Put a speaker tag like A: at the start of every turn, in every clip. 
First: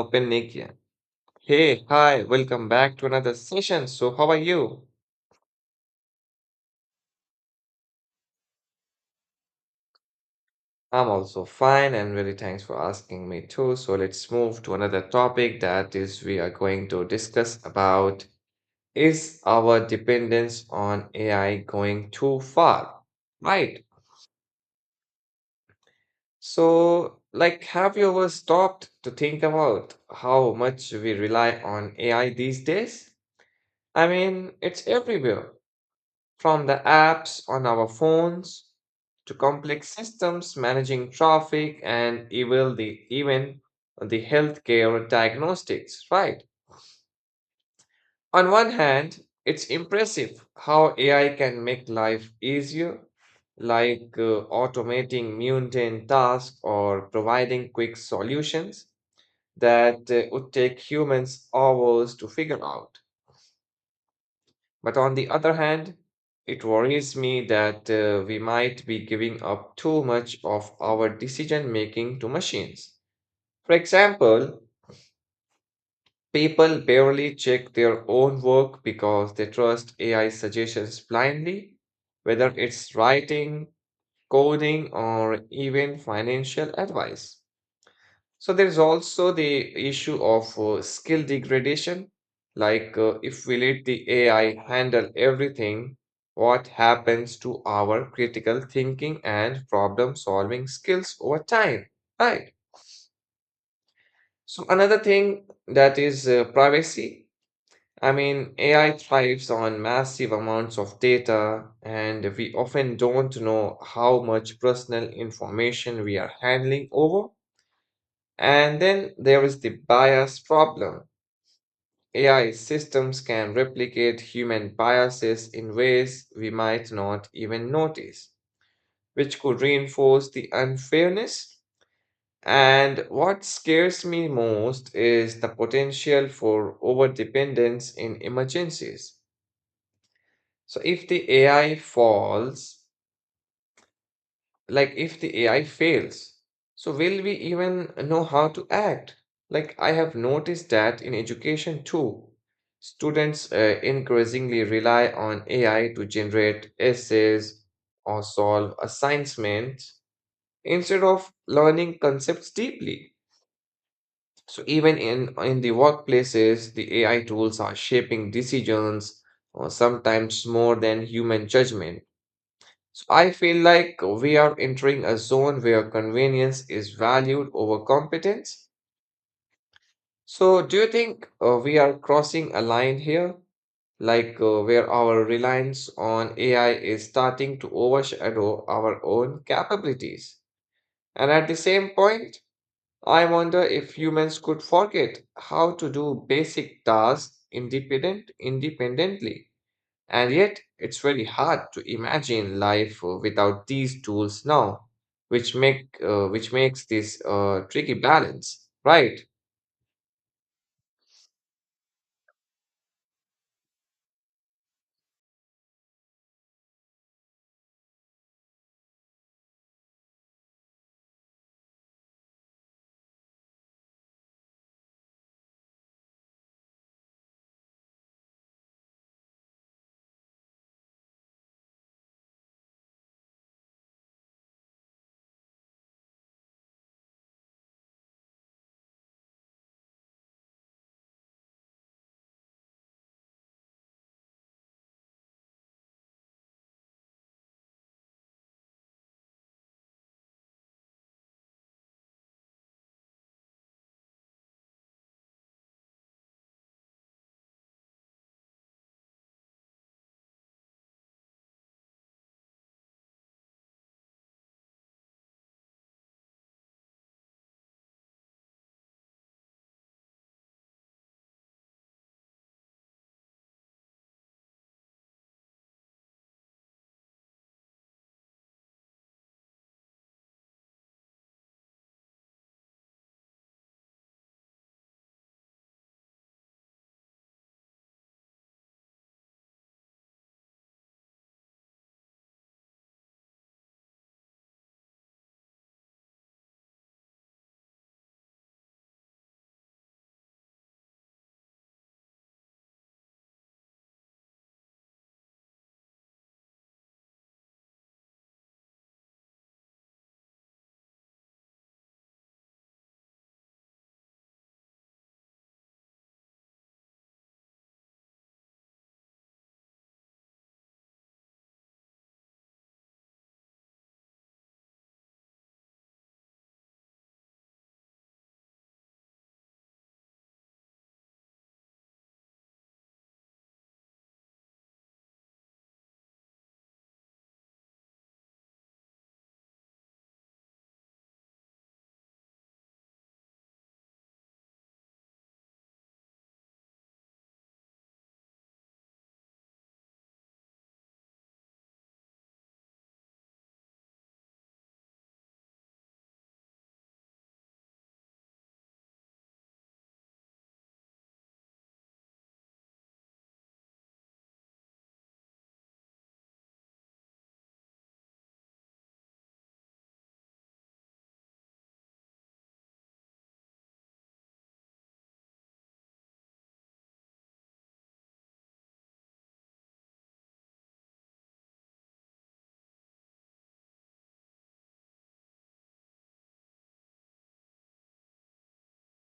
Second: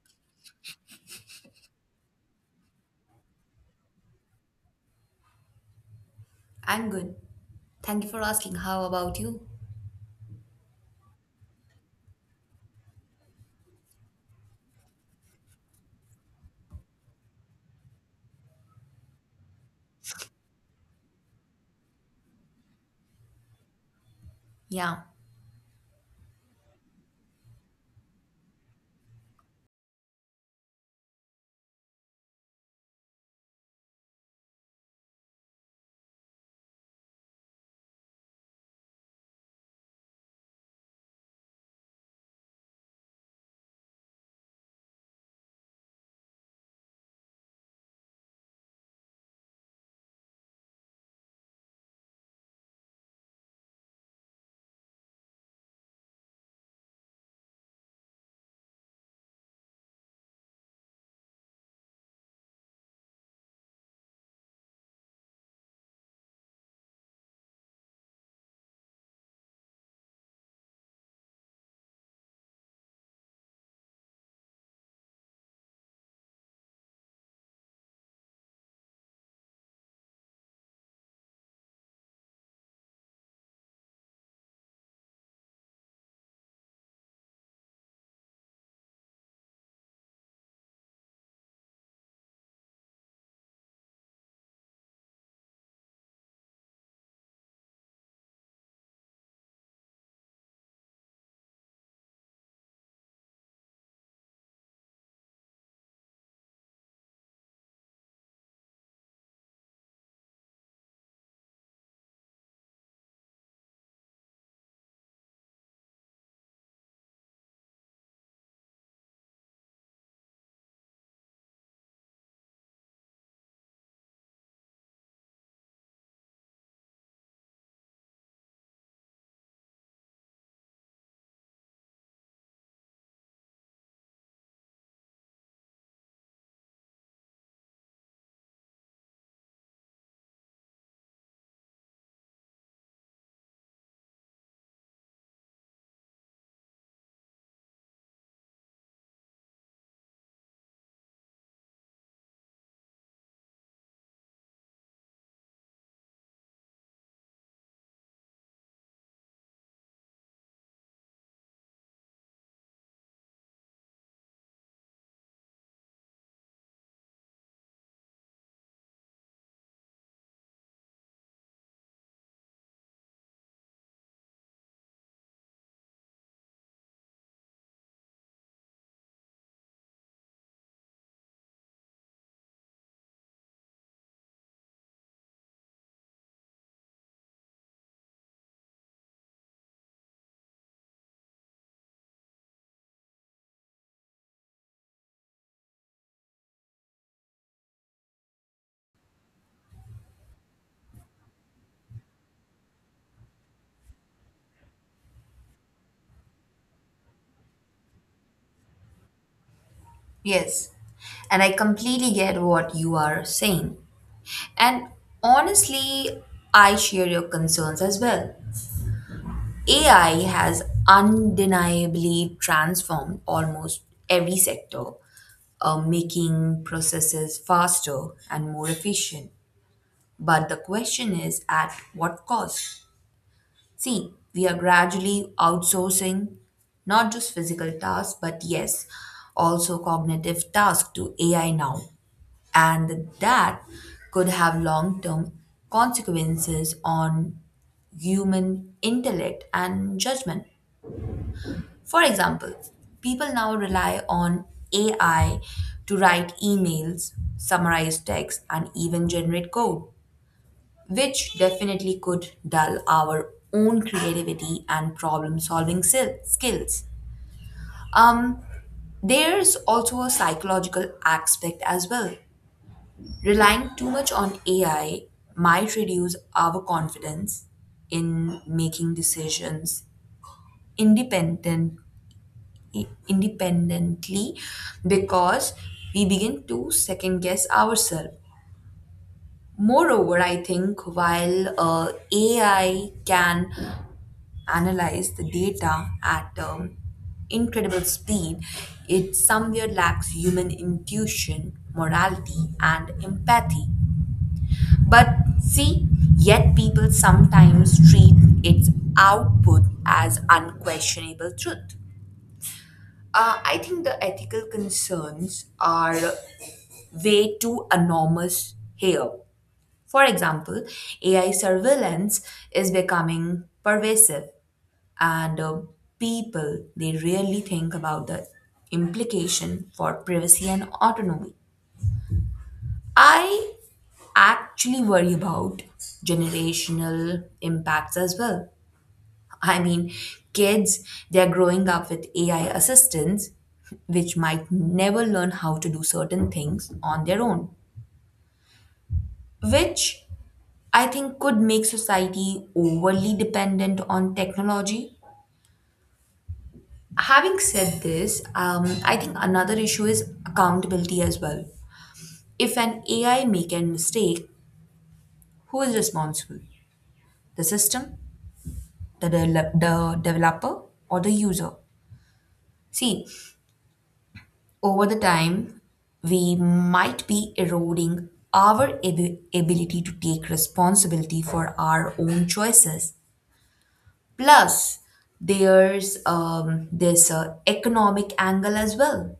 A: Open Nikia. Hey, hi, welcome back to another session. So, how are you?
B: I'm good. Thank you for asking. How about you?
A: I'm also fine and really thanks for asking me too. So, let's move to another topic, that is, we are going to discuss about is our dependence on AI going too far? Right.
B: Yeah,
A: So, have you ever stopped to think about how much we rely on AI these days? I mean, it's everywhere, from the apps on our phones to complex systems managing traffic and even the healthcare diagnostics, right? On one hand, it's impressive how AI can make life easier, like automating mundane tasks or providing quick solutions that would take humans hours to figure out. But on the other hand, it worries me that we might be giving up too much of our decision making to machines. For example, people barely check their own work because they trust AI suggestions blindly, whether it's writing, coding, or even financial advice. So there is also the issue of skill degradation. If we let the AI handle everything, what happens to our critical thinking and problem solving skills over time? Right. So another thing that is privacy. I mean, AI thrives on massive amounts of data, and we often don't know how much personal information we are handling over. And then there is the bias problem. AI systems can replicate human biases in ways we might not even notice, which could reinforce the unfairness. And what scares me most is the potential for overdependence in emergencies. So, if the AI falls, Like, if the AI fails, so will we even know how to act? Like, I have noticed that in education too. Students increasingly rely on AI to generate essays or solve assignments instead of learning concepts deeply. So, even in the workplaces, the AI tools are shaping decisions, or sometimes more than human judgment. So I feel like we are entering a zone where convenience is valued over competence. So do you think we are crossing a line here, where our reliance on AI is starting to overshadow our own capabilities? And at the same point, I wonder if humans could forget how to do basic tasks independently. And yet, it's very hard to imagine life without these tools now, which makes this tricky balance, right?
B: yes. And I completely get what you are saying. And honestly, I share your concerns as well. AI has undeniably transformed almost every sector, making processes faster and more efficient. But the question is, at what cost? See, we are gradually outsourcing not just physical tasks, but yes, also cognitive tasks to AI now. And that could have long term consequences on human intellect and judgment. For example, people now rely on AI to write emails, summarize text, and even generate code, which definitely could dull our own creativity and problem solving skills. Um, there's also a psychological aspect as well. Relying too much on AI might reduce our confidence in making decisions independent independently, because we begin to second guess ourselves. Moreover, I think while AI can analyze the data at incredible speed, it somewhere lacks human intuition, morality, and empathy. But see, yet people sometimes treat its output as unquestionable truth. I think the ethical concerns are way too enormous here. For example, AI surveillance is becoming pervasive, and people they rarely think about the implication for privacy and autonomy. I actually worry about generational impacts as well. I mean, kids, they're growing up with AI assistants, which might never learn how to do certain things on their own, which I think could make society overly dependent on technology. Having said this, I think another issue is accountability as well. If an AI make a mistake, who is responsible? The system, the, de- the developer, or the user? See, over the time, we might be eroding our ability to take responsibility for our own choices. Plus, there's this economic angle as well.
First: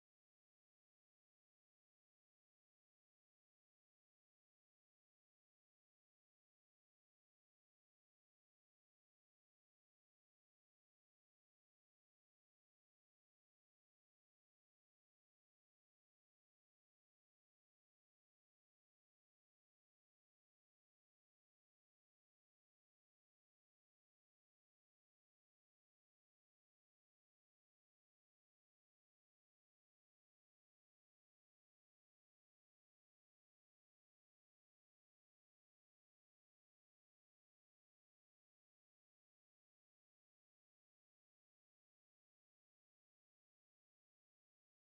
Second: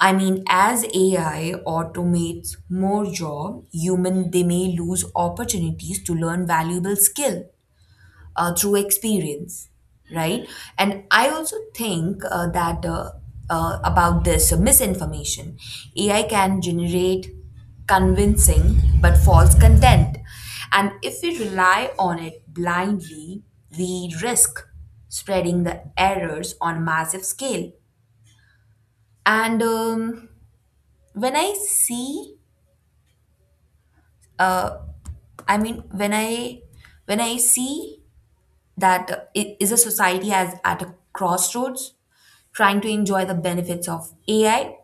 B: I mean, as AI automates more job, human they may lose opportunities to learn valuable skill through experience, right? And I also think that about this misinformation. AI can generate convincing but false content, and if we rely on it blindly, we risk spreading the errors on a massive scale. And when I see uh, I mean when I see that it is a society as at a crossroads, trying to enjoy the benefits of AI,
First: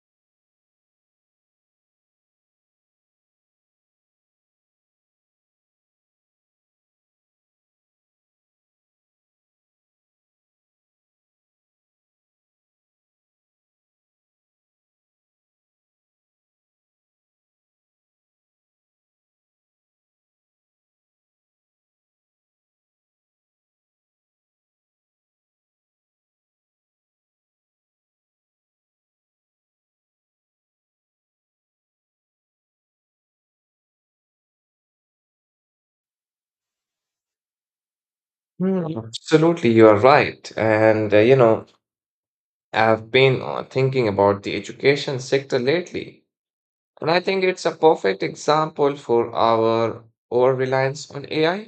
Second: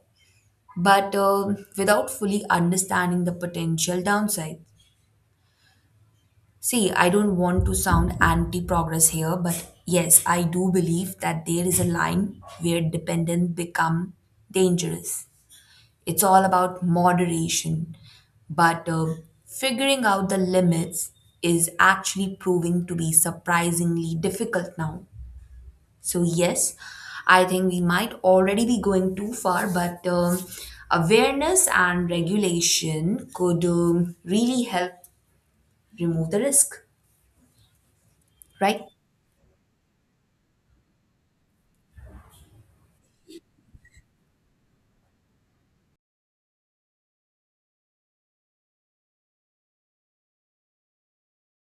B: but without fully understanding the potential downside. See, I don't want to sound anti progress here, but yes, I do believe that there is a line where dependent become dangerous. It's all about moderation, but figuring out the limits is actually proving to be surprisingly difficult now. So, yes, I think we might already be going too far, but awareness and regulation could really help remove the risk, right?
A: Hmm, absolutely, you are right. And you know, I've been thinking about the education sector lately, and I think it's a perfect example for our over reliance on AI.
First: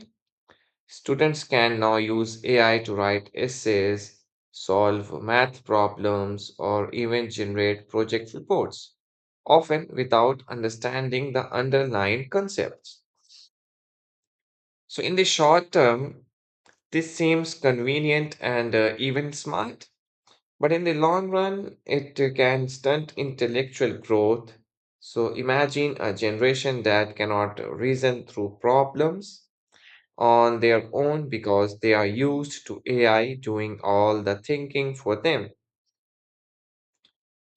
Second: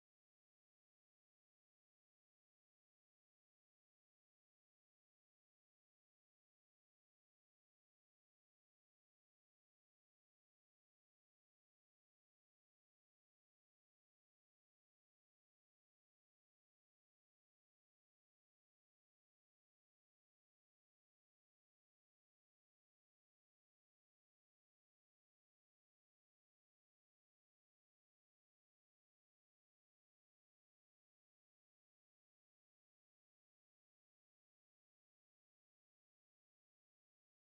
A: Students can now use AI to write essays, solve math problems, or even generate project reports, often without understanding the underlying concepts. So, in the short term, this seems convenient and even smart, but in the long run, it can stunt intellectual growth. So, imagine a generation that cannot reason through problems on their own because they are used to AI doing all the thinking for them.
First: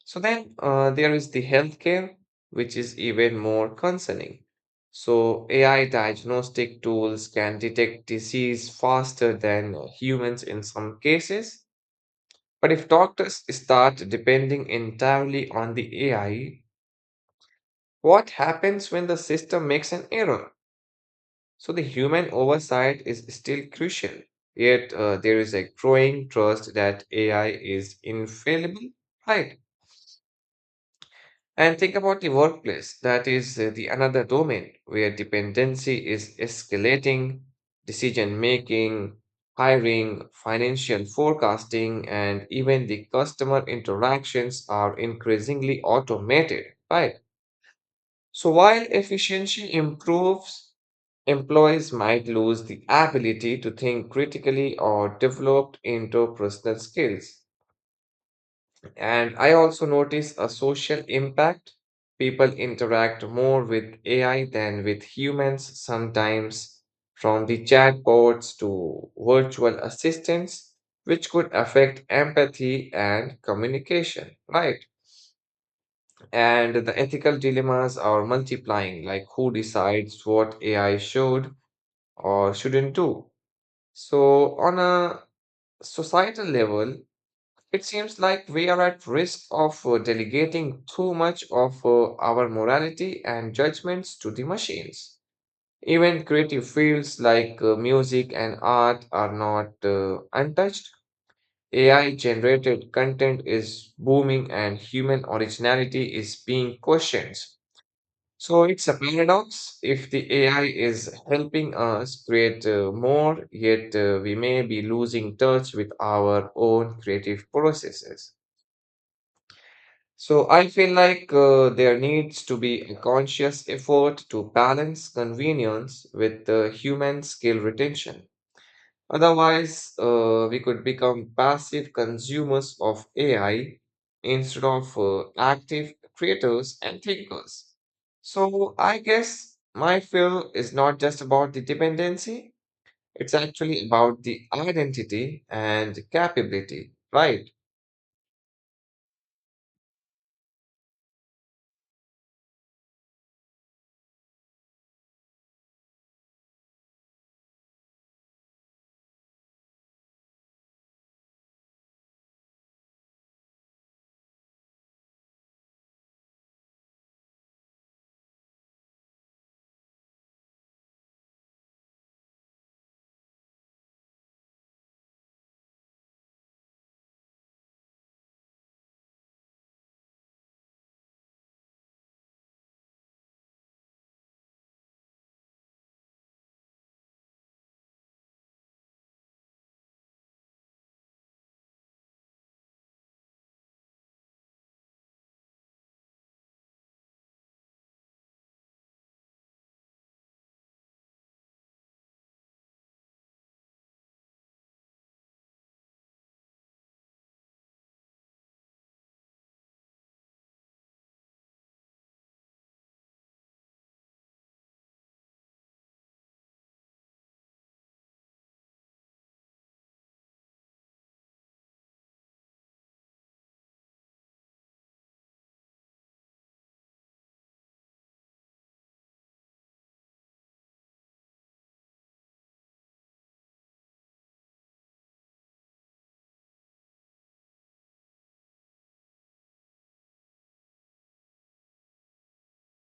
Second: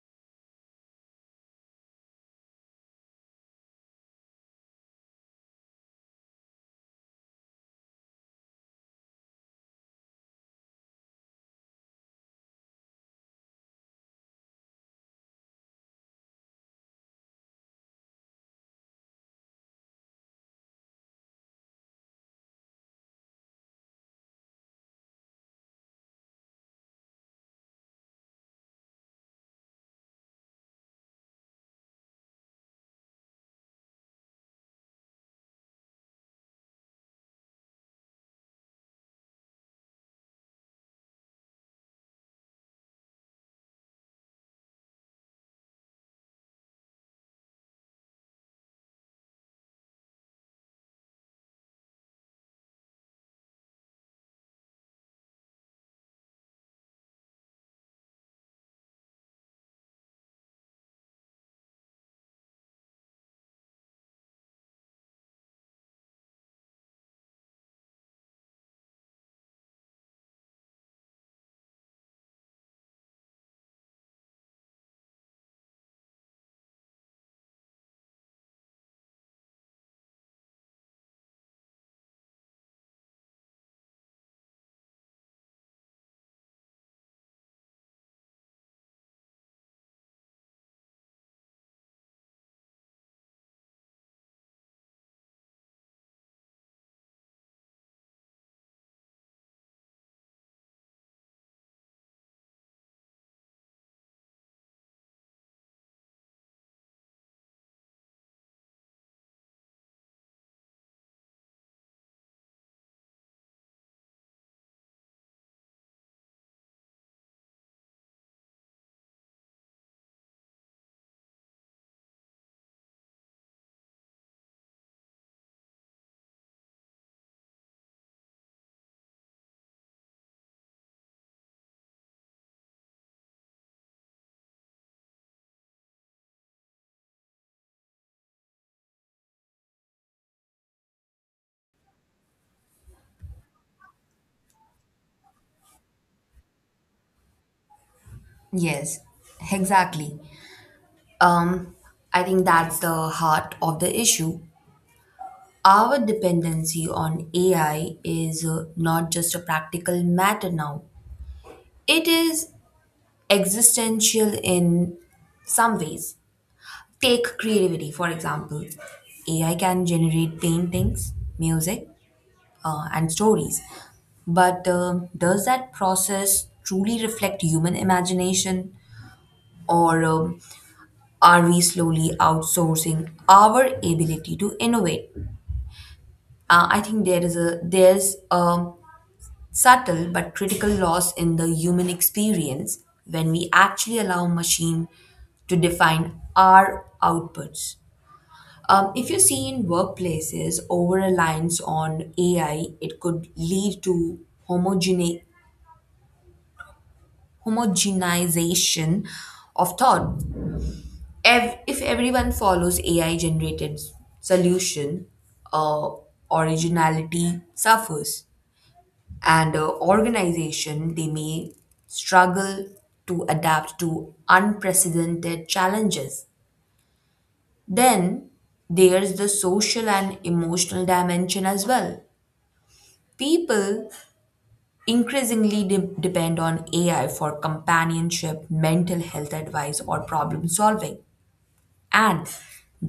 A: So then there is the healthcare, which is even more concerning. So AI diagnostic tools can detect disease faster than humans in some cases. But if doctors start depending entirely on the AI, what happens when the system makes an error? So the human oversight is still crucial, yet there is a growing trust that AI is infallible, right? And think about the workplace. That is the another domain where dependency is escalating. Decision making, hiring, financial forecasting, and even the customer interactions are increasingly automated, right? So while efficiency improves, employees might lose the ability to think critically or develop interpersonal skills. And I also notice a social impact. People interact more with AI than with humans sometimes, from the chatbots to virtual assistants, which could affect empathy and communication, right? And the ethical dilemmas are multiplying, like who decides what AI should or shouldn't do. So, on a societal level, it seems like we are at risk of delegating too much of our morality and judgments to the machines. Even creative fields like music and art are not untouched. AI generated content is booming and human originality is being questioned. So it's a paradox. If the AI is helping us create more, yet we may be losing touch with our own creative processes. So I feel like there needs to be a conscious effort to balance convenience with the human skill retention. Otherwise, we could become passive consumers of AI instead of active creators and thinkers. So, I guess my fear is not just about the dependency, it's actually about the identity and capability, right?
B: Yes, exactly. Um, I think that's the heart of the issue. Our dependency on AI is not just a practical matter now, it is existential in some ways. Take creativity, for example. AI can generate paintings, music, and stories, but does that process truly reflect human imagination? Or, are we slowly outsourcing our ability to innovate? I think there's a subtle but critical loss in the human experience when we actually allow machine to define our outputs. If you see, in workplaces, over reliance on AI it could lead to homogene- homogenization of thought. If everyone follows AI generated solution, uh, originality suffers, and organization they may struggle to adapt to unprecedented challenges. Then there's the social and emotional dimension as well. People increasingly depend on AI for companionship, mental health advice, or problem solving, and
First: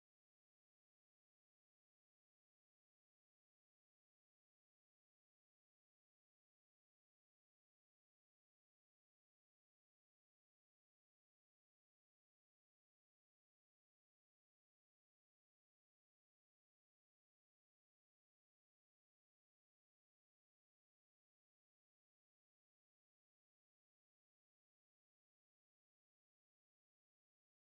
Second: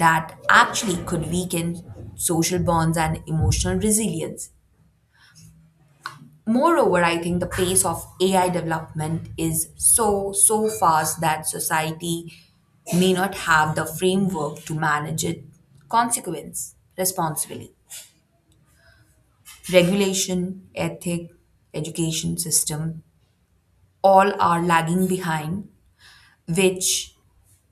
B: that actually could weaken social bonds and emotional resilience. Moreover, I think the pace of AI development is so, so fast that society may not have the framework to manage it consequence responsibly. Regulation, ethic, education system, all are lagging behind, which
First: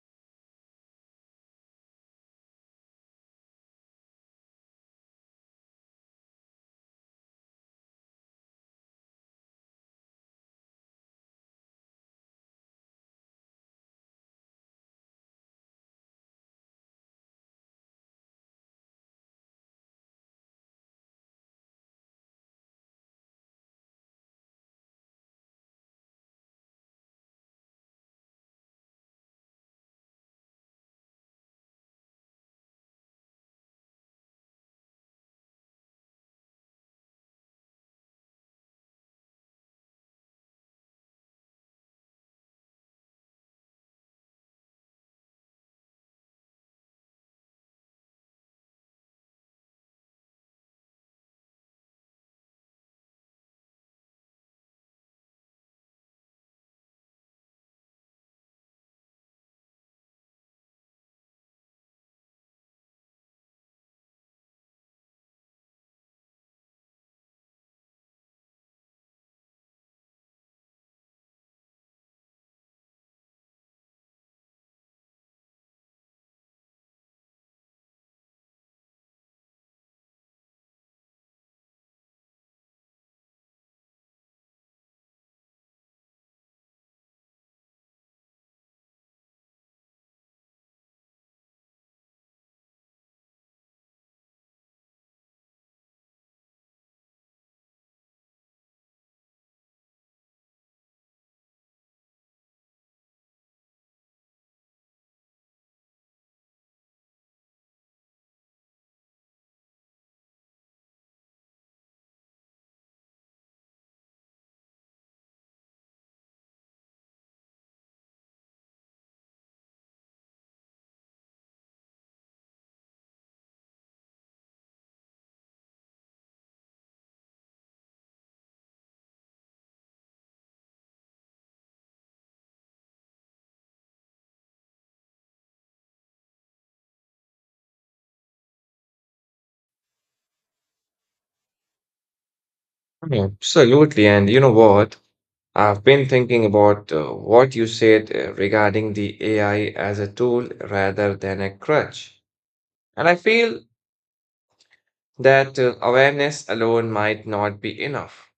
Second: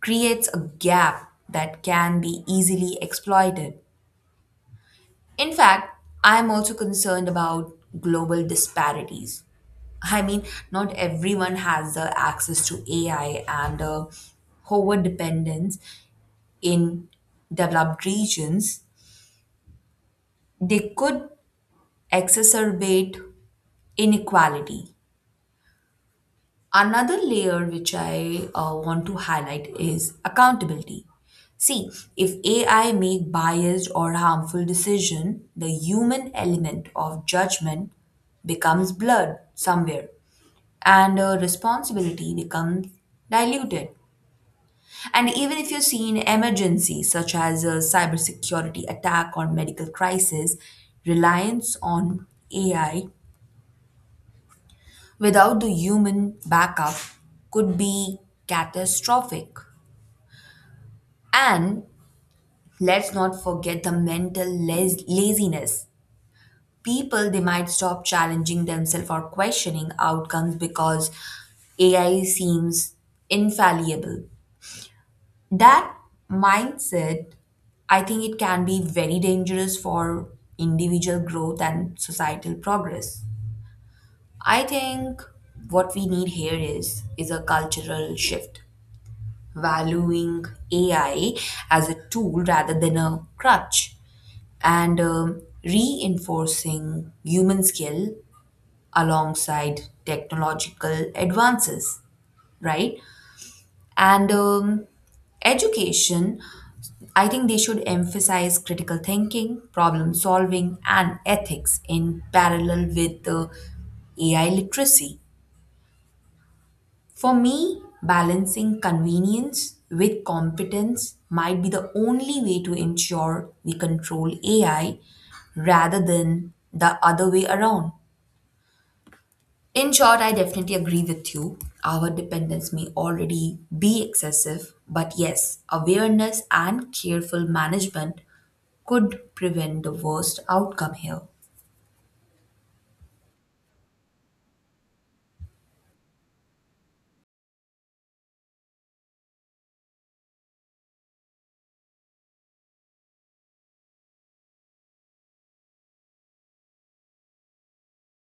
B: creates a gap that can be easily exploited. In fact, I am also concerned about global disparities. I mean, not everyone has the access to AI, and over dependence in developed regions, they could exacerbate inequality. Another layer which I want to highlight is accountability. See, if AI make biased or harmful decision, the human element of judgment becomes blurred somewhere, and responsibility becomes diluted. And even if you see an emergency such as a cybersecurity attack or medical crisis, reliance on AI without the human backup could be catastrophic. And let's not forget the mental laziness. People they might stop challenging themselves or questioning outcomes because AI seems infallible. That mindset, I think it can be very dangerous for individual growth and societal progress. I think what we need here is a cultural shift, valuing AI as a tool rather than a crutch, and reinforcing human skill alongside technological advances, right? And education, I think they should emphasize critical thinking, problem solving, and ethics in parallel with the AI literacy. For me, balancing convenience with competence might be the only way to ensure we control AI rather than the other way around. In short, I definitely agree with you. Our dependence may already be excessive, but yes, awareness and careful management could prevent the worst outcome here.
A: Yeah, absolutely. And you know what? I've been thinking about what you said regarding the AI as a tool rather than a crutch. And I feel that awareness alone might not be enough.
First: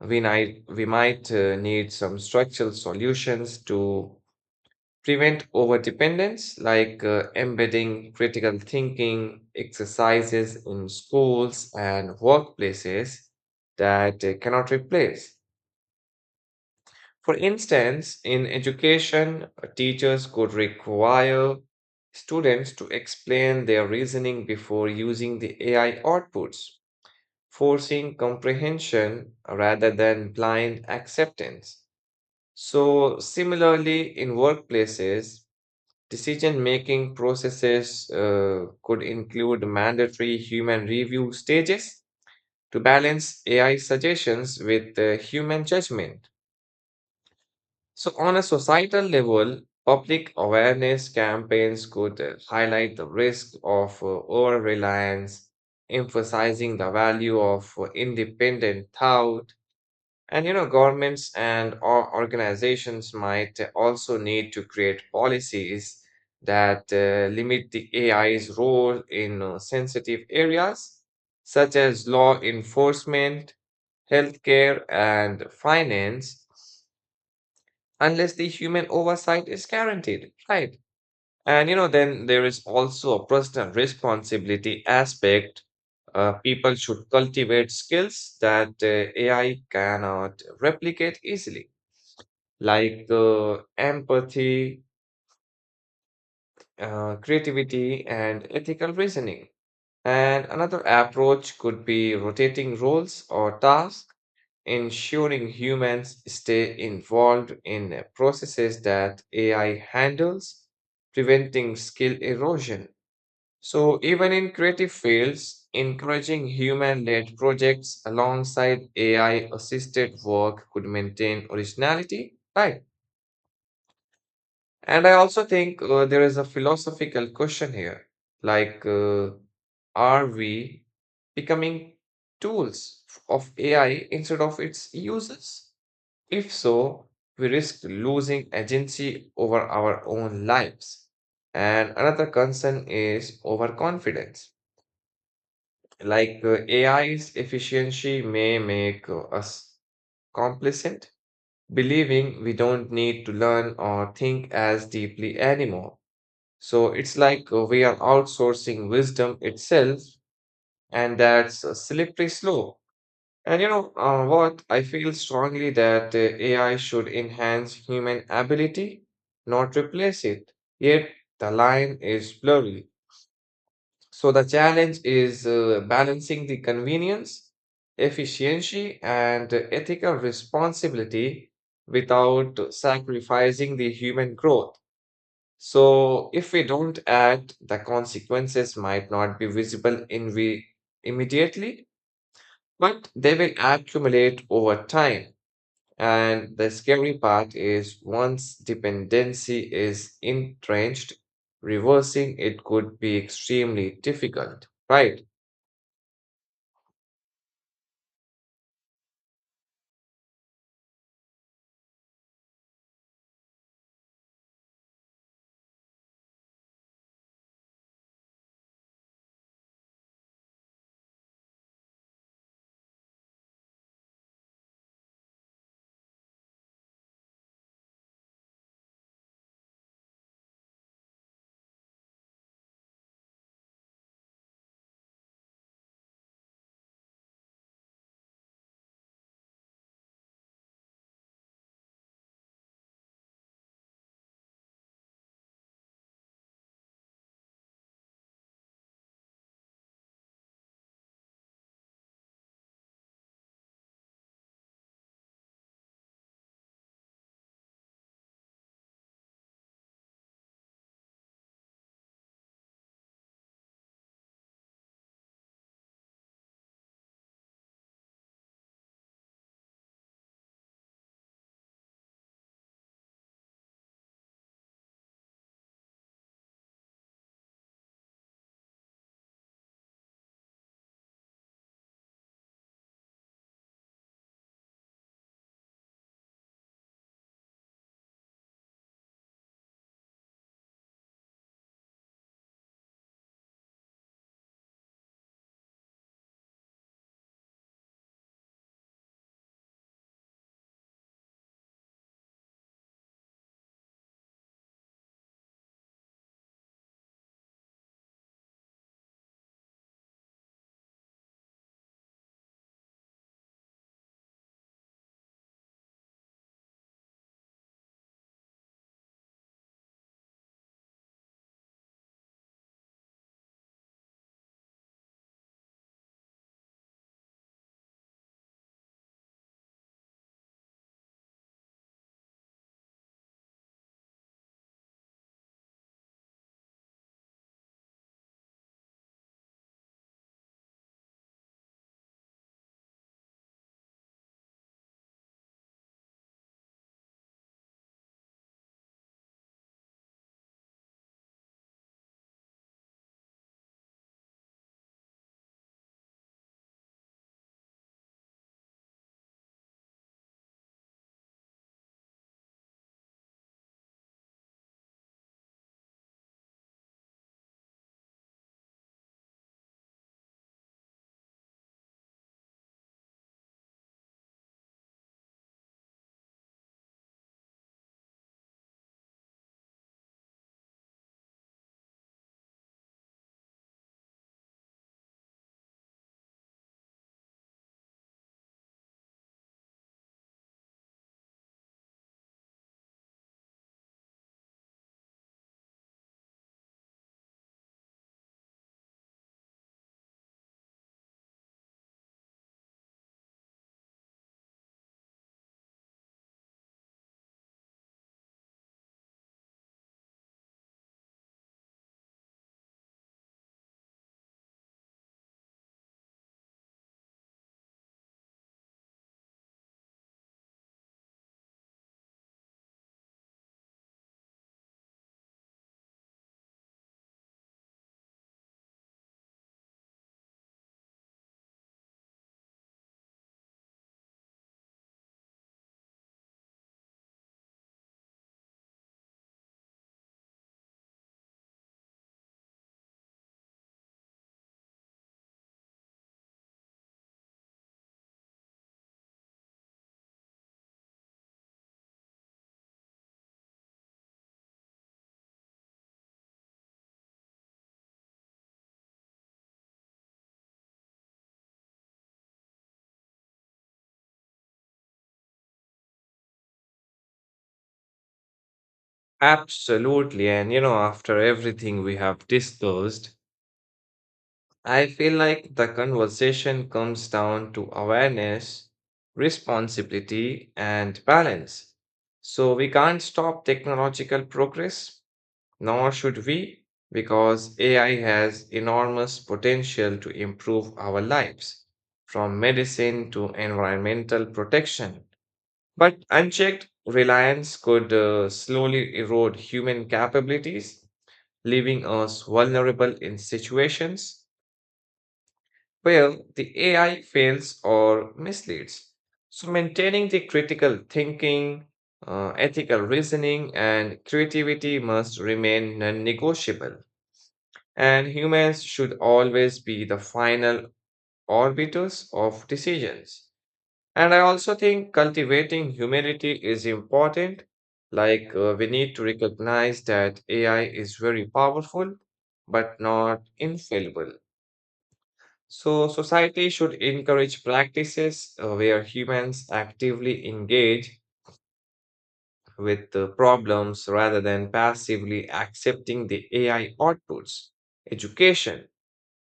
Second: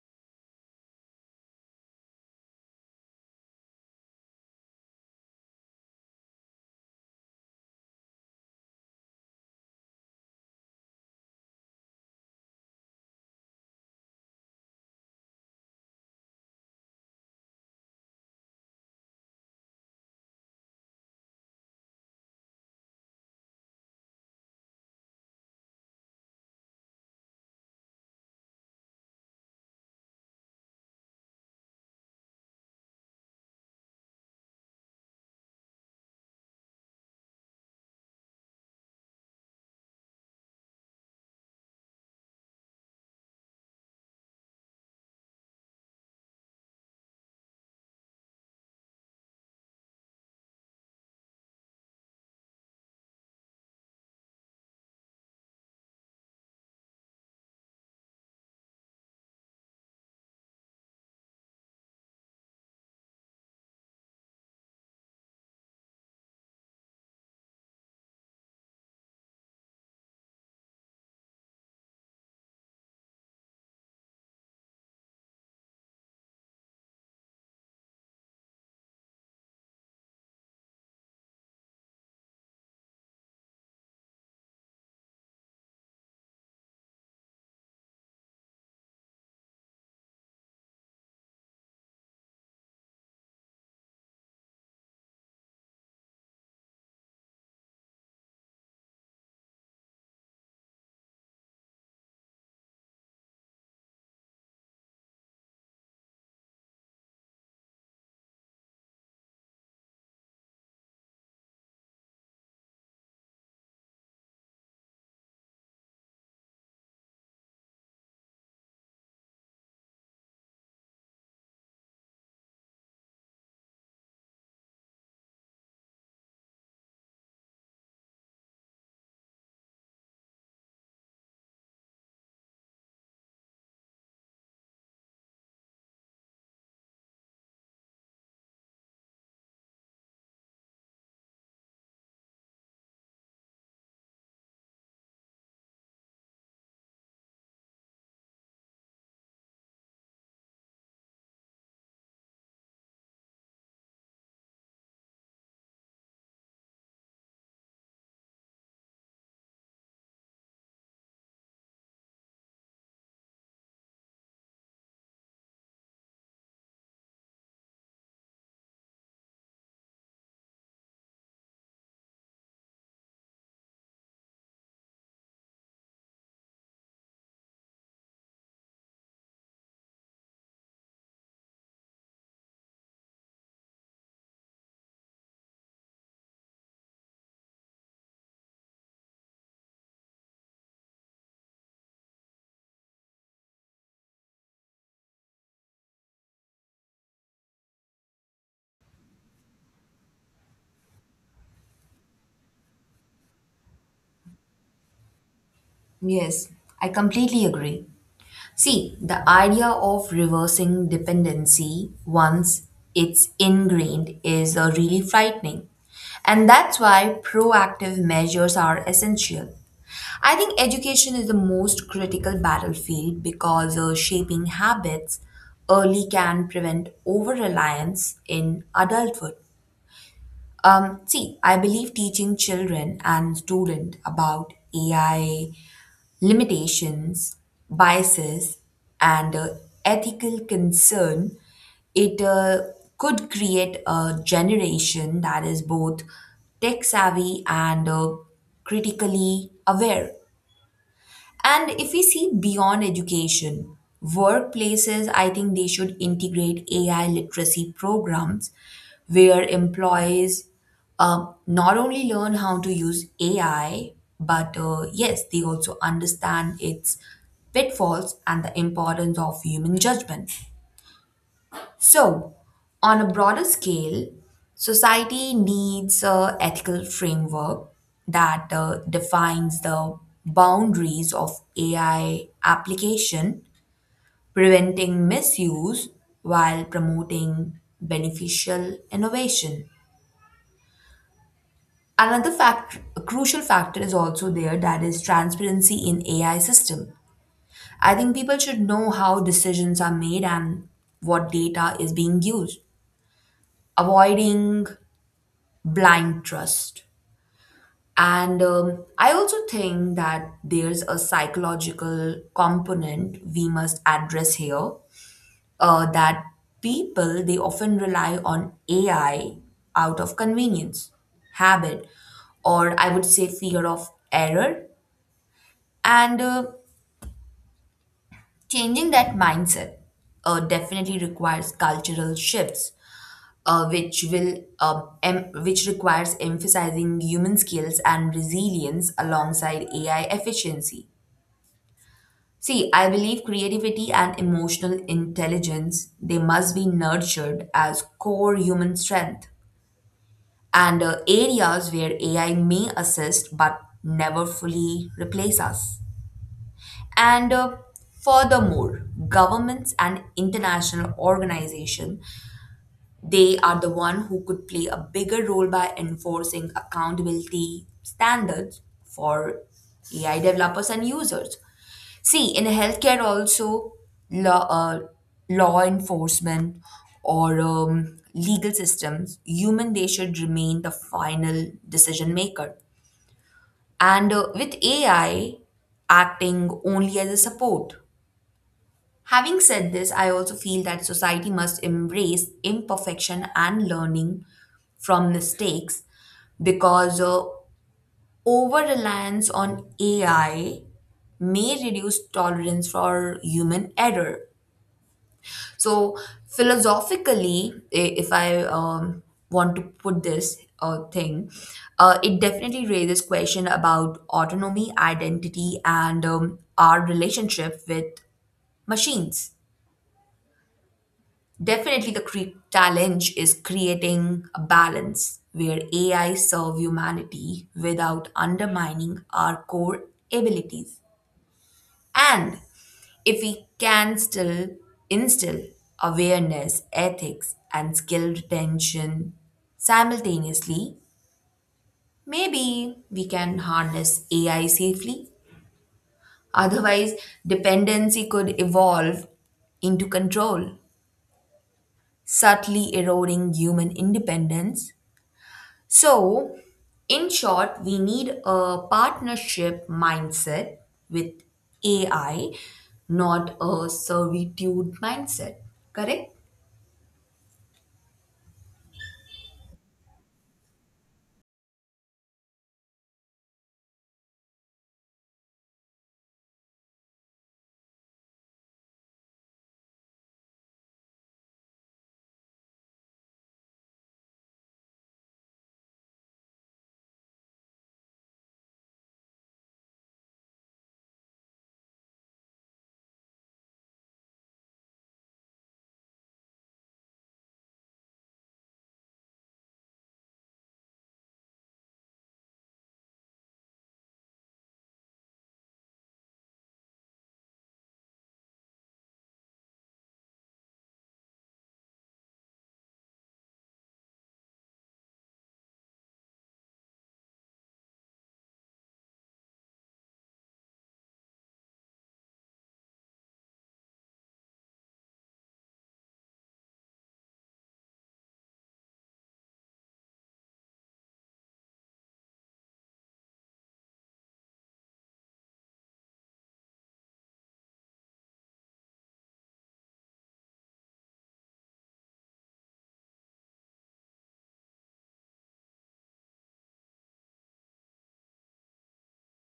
A: We might need some structural solutions to prevent overdependence, like embedding critical thinking exercises in schools and workplaces that cannot replace. For instance, in education, teachers could require students to explain their reasoning before using the AI outputs, forcing comprehension rather than blind acceptance. So, similarly, in workplaces, decision making processes could include mandatory human review stages to balance AI suggestions with human judgment. So, on a societal level, public awareness campaigns could highlight the risk of over reliance, emphasizing the value of independent thought. And you know, governments and or organizations might also need to create policies that limit the AI's role in sensitive areas such as law enforcement, healthcare, and finance, unless the human oversight is guaranteed, right? And you know, then there is also a personal responsibility aspect. People should cultivate skills that AI cannot replicate easily, like empathy, creativity, and ethical reasoning. And another approach could be rotating roles or tasks, ensuring humans stay involved in processes that AI handles, preventing skill erosion. So, even in creative fields, encouraging human led projects alongside AI assisted work could maintain originality, right? And I also think there is a philosophical question here, like uh, are we becoming tools of AI instead of its users? If so, we risk losing agency over our own lives. And another concern is overconfidence. AI's efficiency may make us complacent, believing we don't need to learn or think as deeply anymore. So it's like we are outsourcing wisdom itself, and that's a slippery slope. And you know what? I feel strongly that AI should enhance human ability, not replace it. Yet the line is blurry. So the challenge is balancing the convenience, efficiency, and ethical responsibility without sacrificing the human growth. So, if we don't act, the consequences might not be visible in we immediately, but they will accumulate over time. And the scary part is once dependency is entrenched, reversing it could be extremely difficult, right?
B: Yes, I completely agree. See, the idea of reversing dependency once it's ingrained is really frightening. And that's why proactive measures are essential. I think education is the most critical battlefield because shaping habits early can prevent over reliance in adulthood. See, I believe teaching children and students about AI limitations, biases, and ethical concern, it could create a generation that is both tech savvy and critically aware. And if we see beyond education, workplaces, I think they should integrate AI literacy programs where employees not only learn how to use AI, but yes, they also understand its pitfalls and the importance of human judgment. So, on a broader scale, society needs a ethical framework that defines the boundaries of AI application, preventing misuse while promoting beneficial innovation. Another fact, a crucial factor is also there, that is transparency in AI system. I think people should know how decisions are made and what data is being used, avoiding blind trust. And I also think that there's a psychological component we must address here, that people they often rely on AI out of convenience, habit, or I would say fear of error. And changing that mindset definitely requires cultural shifts, uh, which will which requires emphasizing human skills and resilience alongside AI efficiency. See, I believe creativity and emotional intelligence they must be nurtured as core human strength, and areas where AI may assist but never fully replace us. And furthermore, governments and international organizations, they are the one who could play a bigger role by enforcing accountability standards for AI developers and users. See, in healthcare also, law, uh, law enforcement or legal systems, human they should remain the final decision maker, and with AI acting only as a support. Having said this, I also feel that society must embrace imperfection and learning from mistakes, because over reliance on AI may reduce tolerance for human error. So, philosophically, if I want to put this thing, it definitely raises question about autonomy, identity, and our relationship with machines. Definitely, the challenge is creating a balance where AI serve humanity without undermining our core abilities. And if we can still instill awareness, ethics, and skill retention simultaneously, maybe we can harness AI safely. Otherwise, dependency could evolve into control, subtly eroding human independence. So, in short, we need a partnership mindset with AI, not a servitude mindset. Correct?
A: Absolutely. And you know, after everything we have discussed, I feel like the conversation comes down to awareness, responsibility, and balance. So we can't stop technological progress, nor should we, because AI has enormous potential to improve our lives, from medicine to environmental protection. But unchecked reliance could slowly erode human capabilities, leaving us vulnerable in situations well, the AI fails or misleads. So, maintaining the critical thinking, ethical reasoning, and creativity must remain non negotiable. And humans should always be the final arbiters of decisions. And I also think cultivating humility is important. Like, we need to recognize that AI is very powerful, but not infallible. So, society should encourage practices where humans actively engage with the problems rather than passively accepting the AI outputs. Education,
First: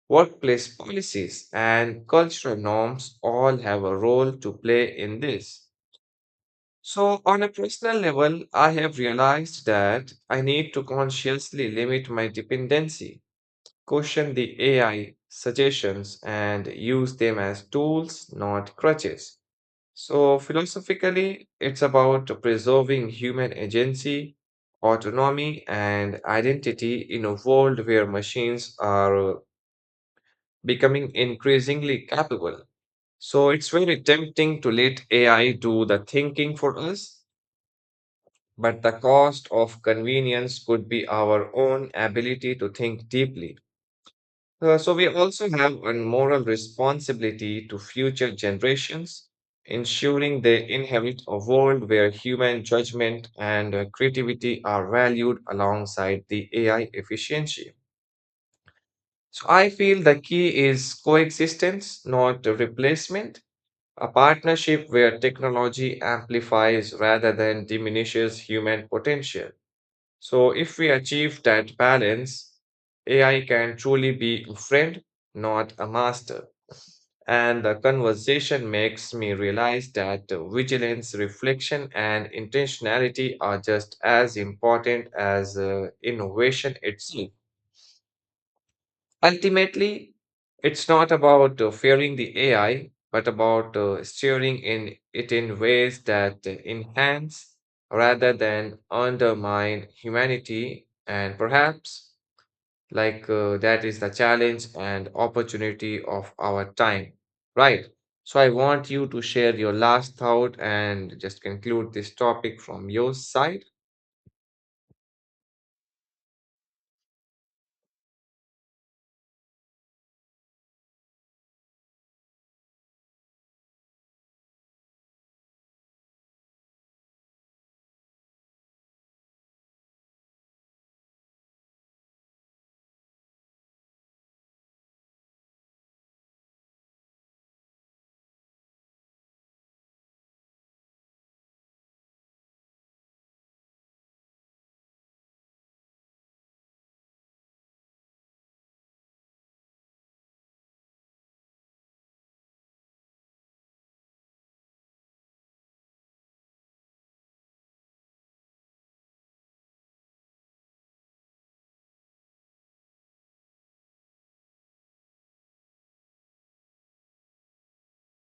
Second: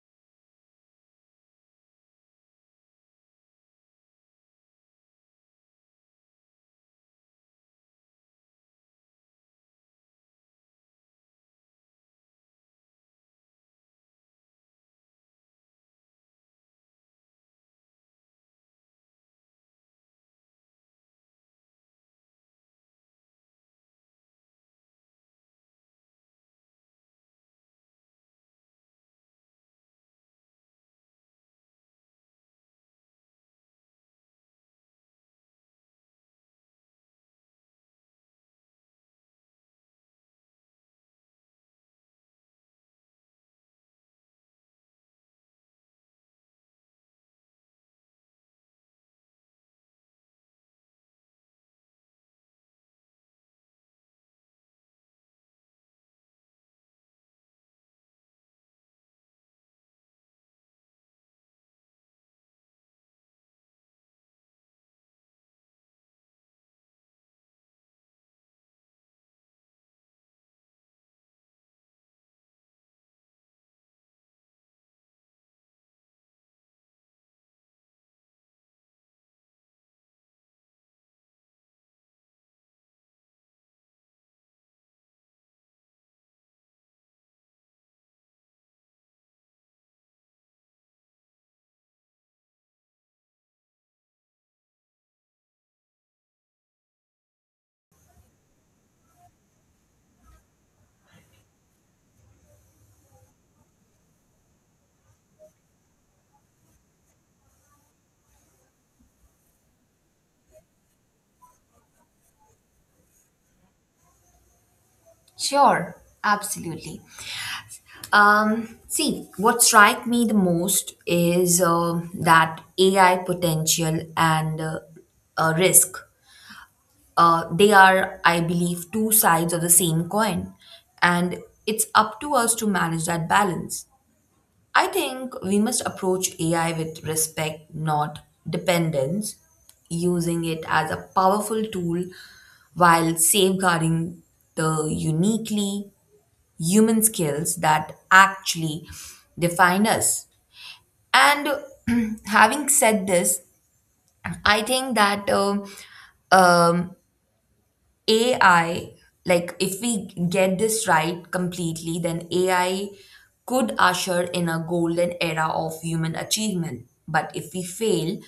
A: workplace policies, and cultural norms all have a role to play in this. So, on a personal level, I have realized that I need to consciously limit my dependency, question the AI suggestions and use them as tools, not crutches. So, philosophically, it's about preserving human agency, autonomy, and identity in a world where machines are becoming increasingly capable. So, it's very tempting to let AI do the thinking for us, but the cost of convenience could be our own ability to think deeply. So we also have a moral responsibility to future generations, ensuring they inherit a world where human judgment and creativity are valued alongside the AI efficiency. So I feel the key is coexistence, not a replacement, a partnership where technology amplifies rather than diminishes human potential. So, if we achieve that balance, AI can truly be a friend, not a master. And the conversation makes me realize that vigilance, reflection, and intentionality are just as important as innovation itself. Ultimately, it's not about fearing the AI, but about steering in it in ways that enhance rather than undermine humanity, and perhaps that is the challenge and opportunity of our time, right? So I want you to share your last thought and just conclude this topic from your side.
B: Sure, absolutely. See, what strike me the most is that AI potential and risk. They are, I believe, two sides of the same coin, and it's up to us to manage that balance. I think we must approach AI with respect, not dependence, using it as a powerful tool while safeguarding the uniquely human skills that actually define us. And having said this, I think that um, AI, like, if we get this right completely, then AI could usher in a golden era of human achievement. But if we fail,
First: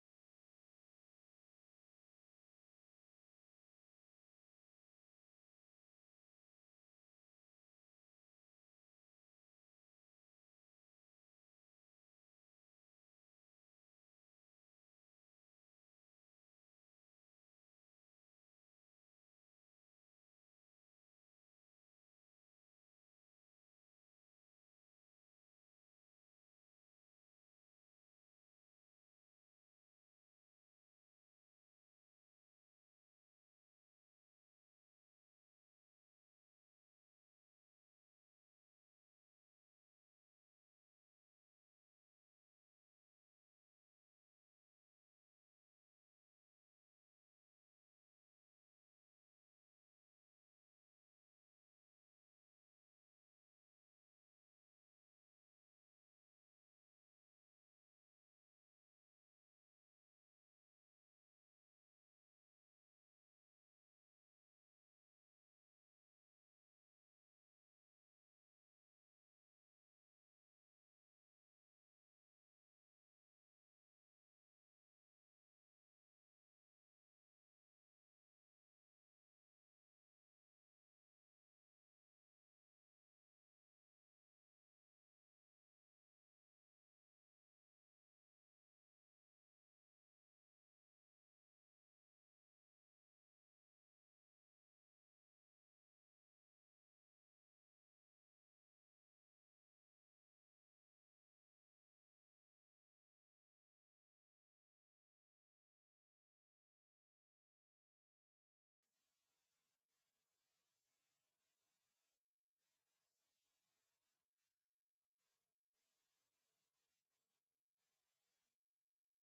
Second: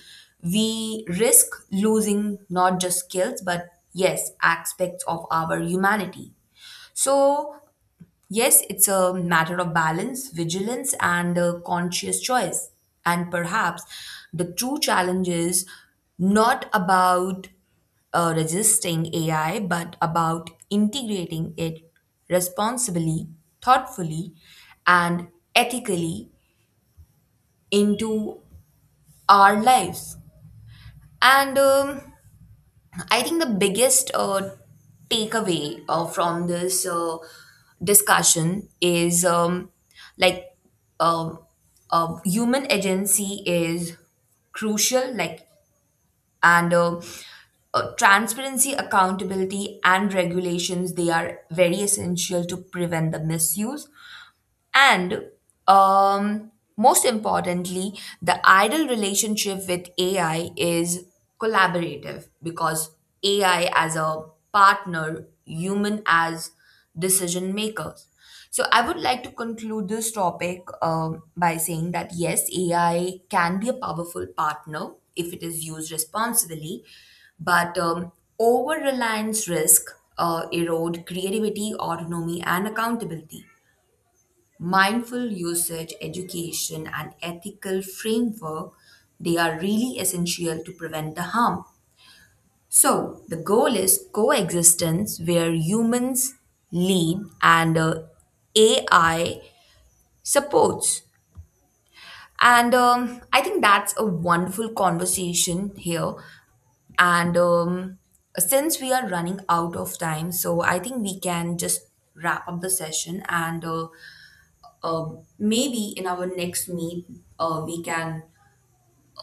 B: we risk losing not just skills, but yes, aspects of our humanity. So, yes, it's a matter of balance, vigilance, and a conscious choice. And perhaps the true challenge is not about resisting AI, but about integrating it responsibly, thoughtfully, and ethically into our lives. And I think the biggest takeaway from this discussion is, like um, human agency is crucial, like, and transparency, accountability, and regulations, they are very essential to prevent the misuse. And um, most importantly, the ideal relationship with AI is collaborative, because AI as a partner, human as decision makers. So I would like to conclude this topic by saying that yes, AI can be a powerful partner if it is used responsibly, but over reliance risk erode creativity, autonomy, and accountability. Mindful usage, education, and ethical framework, they are really essential to prevent the harm. So, the goal is coexistence where humans lead and AI supports. And I think that's a wonderful conversation here. And since we are running out of time, so I think we can just wrap up the session, and uh, maybe in our next meet uh, we can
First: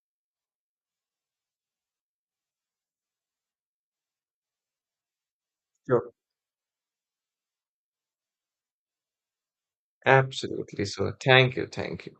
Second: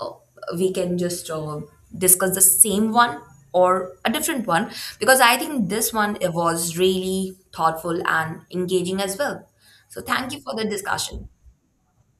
B: uh, we can just discuss the same one or a different one, because I think this
A: Sure.
B: one it was really thoughtful and engaging as well. So thank you for the
A: Absolutely. So
B: discussion.
A: thank you, thank you.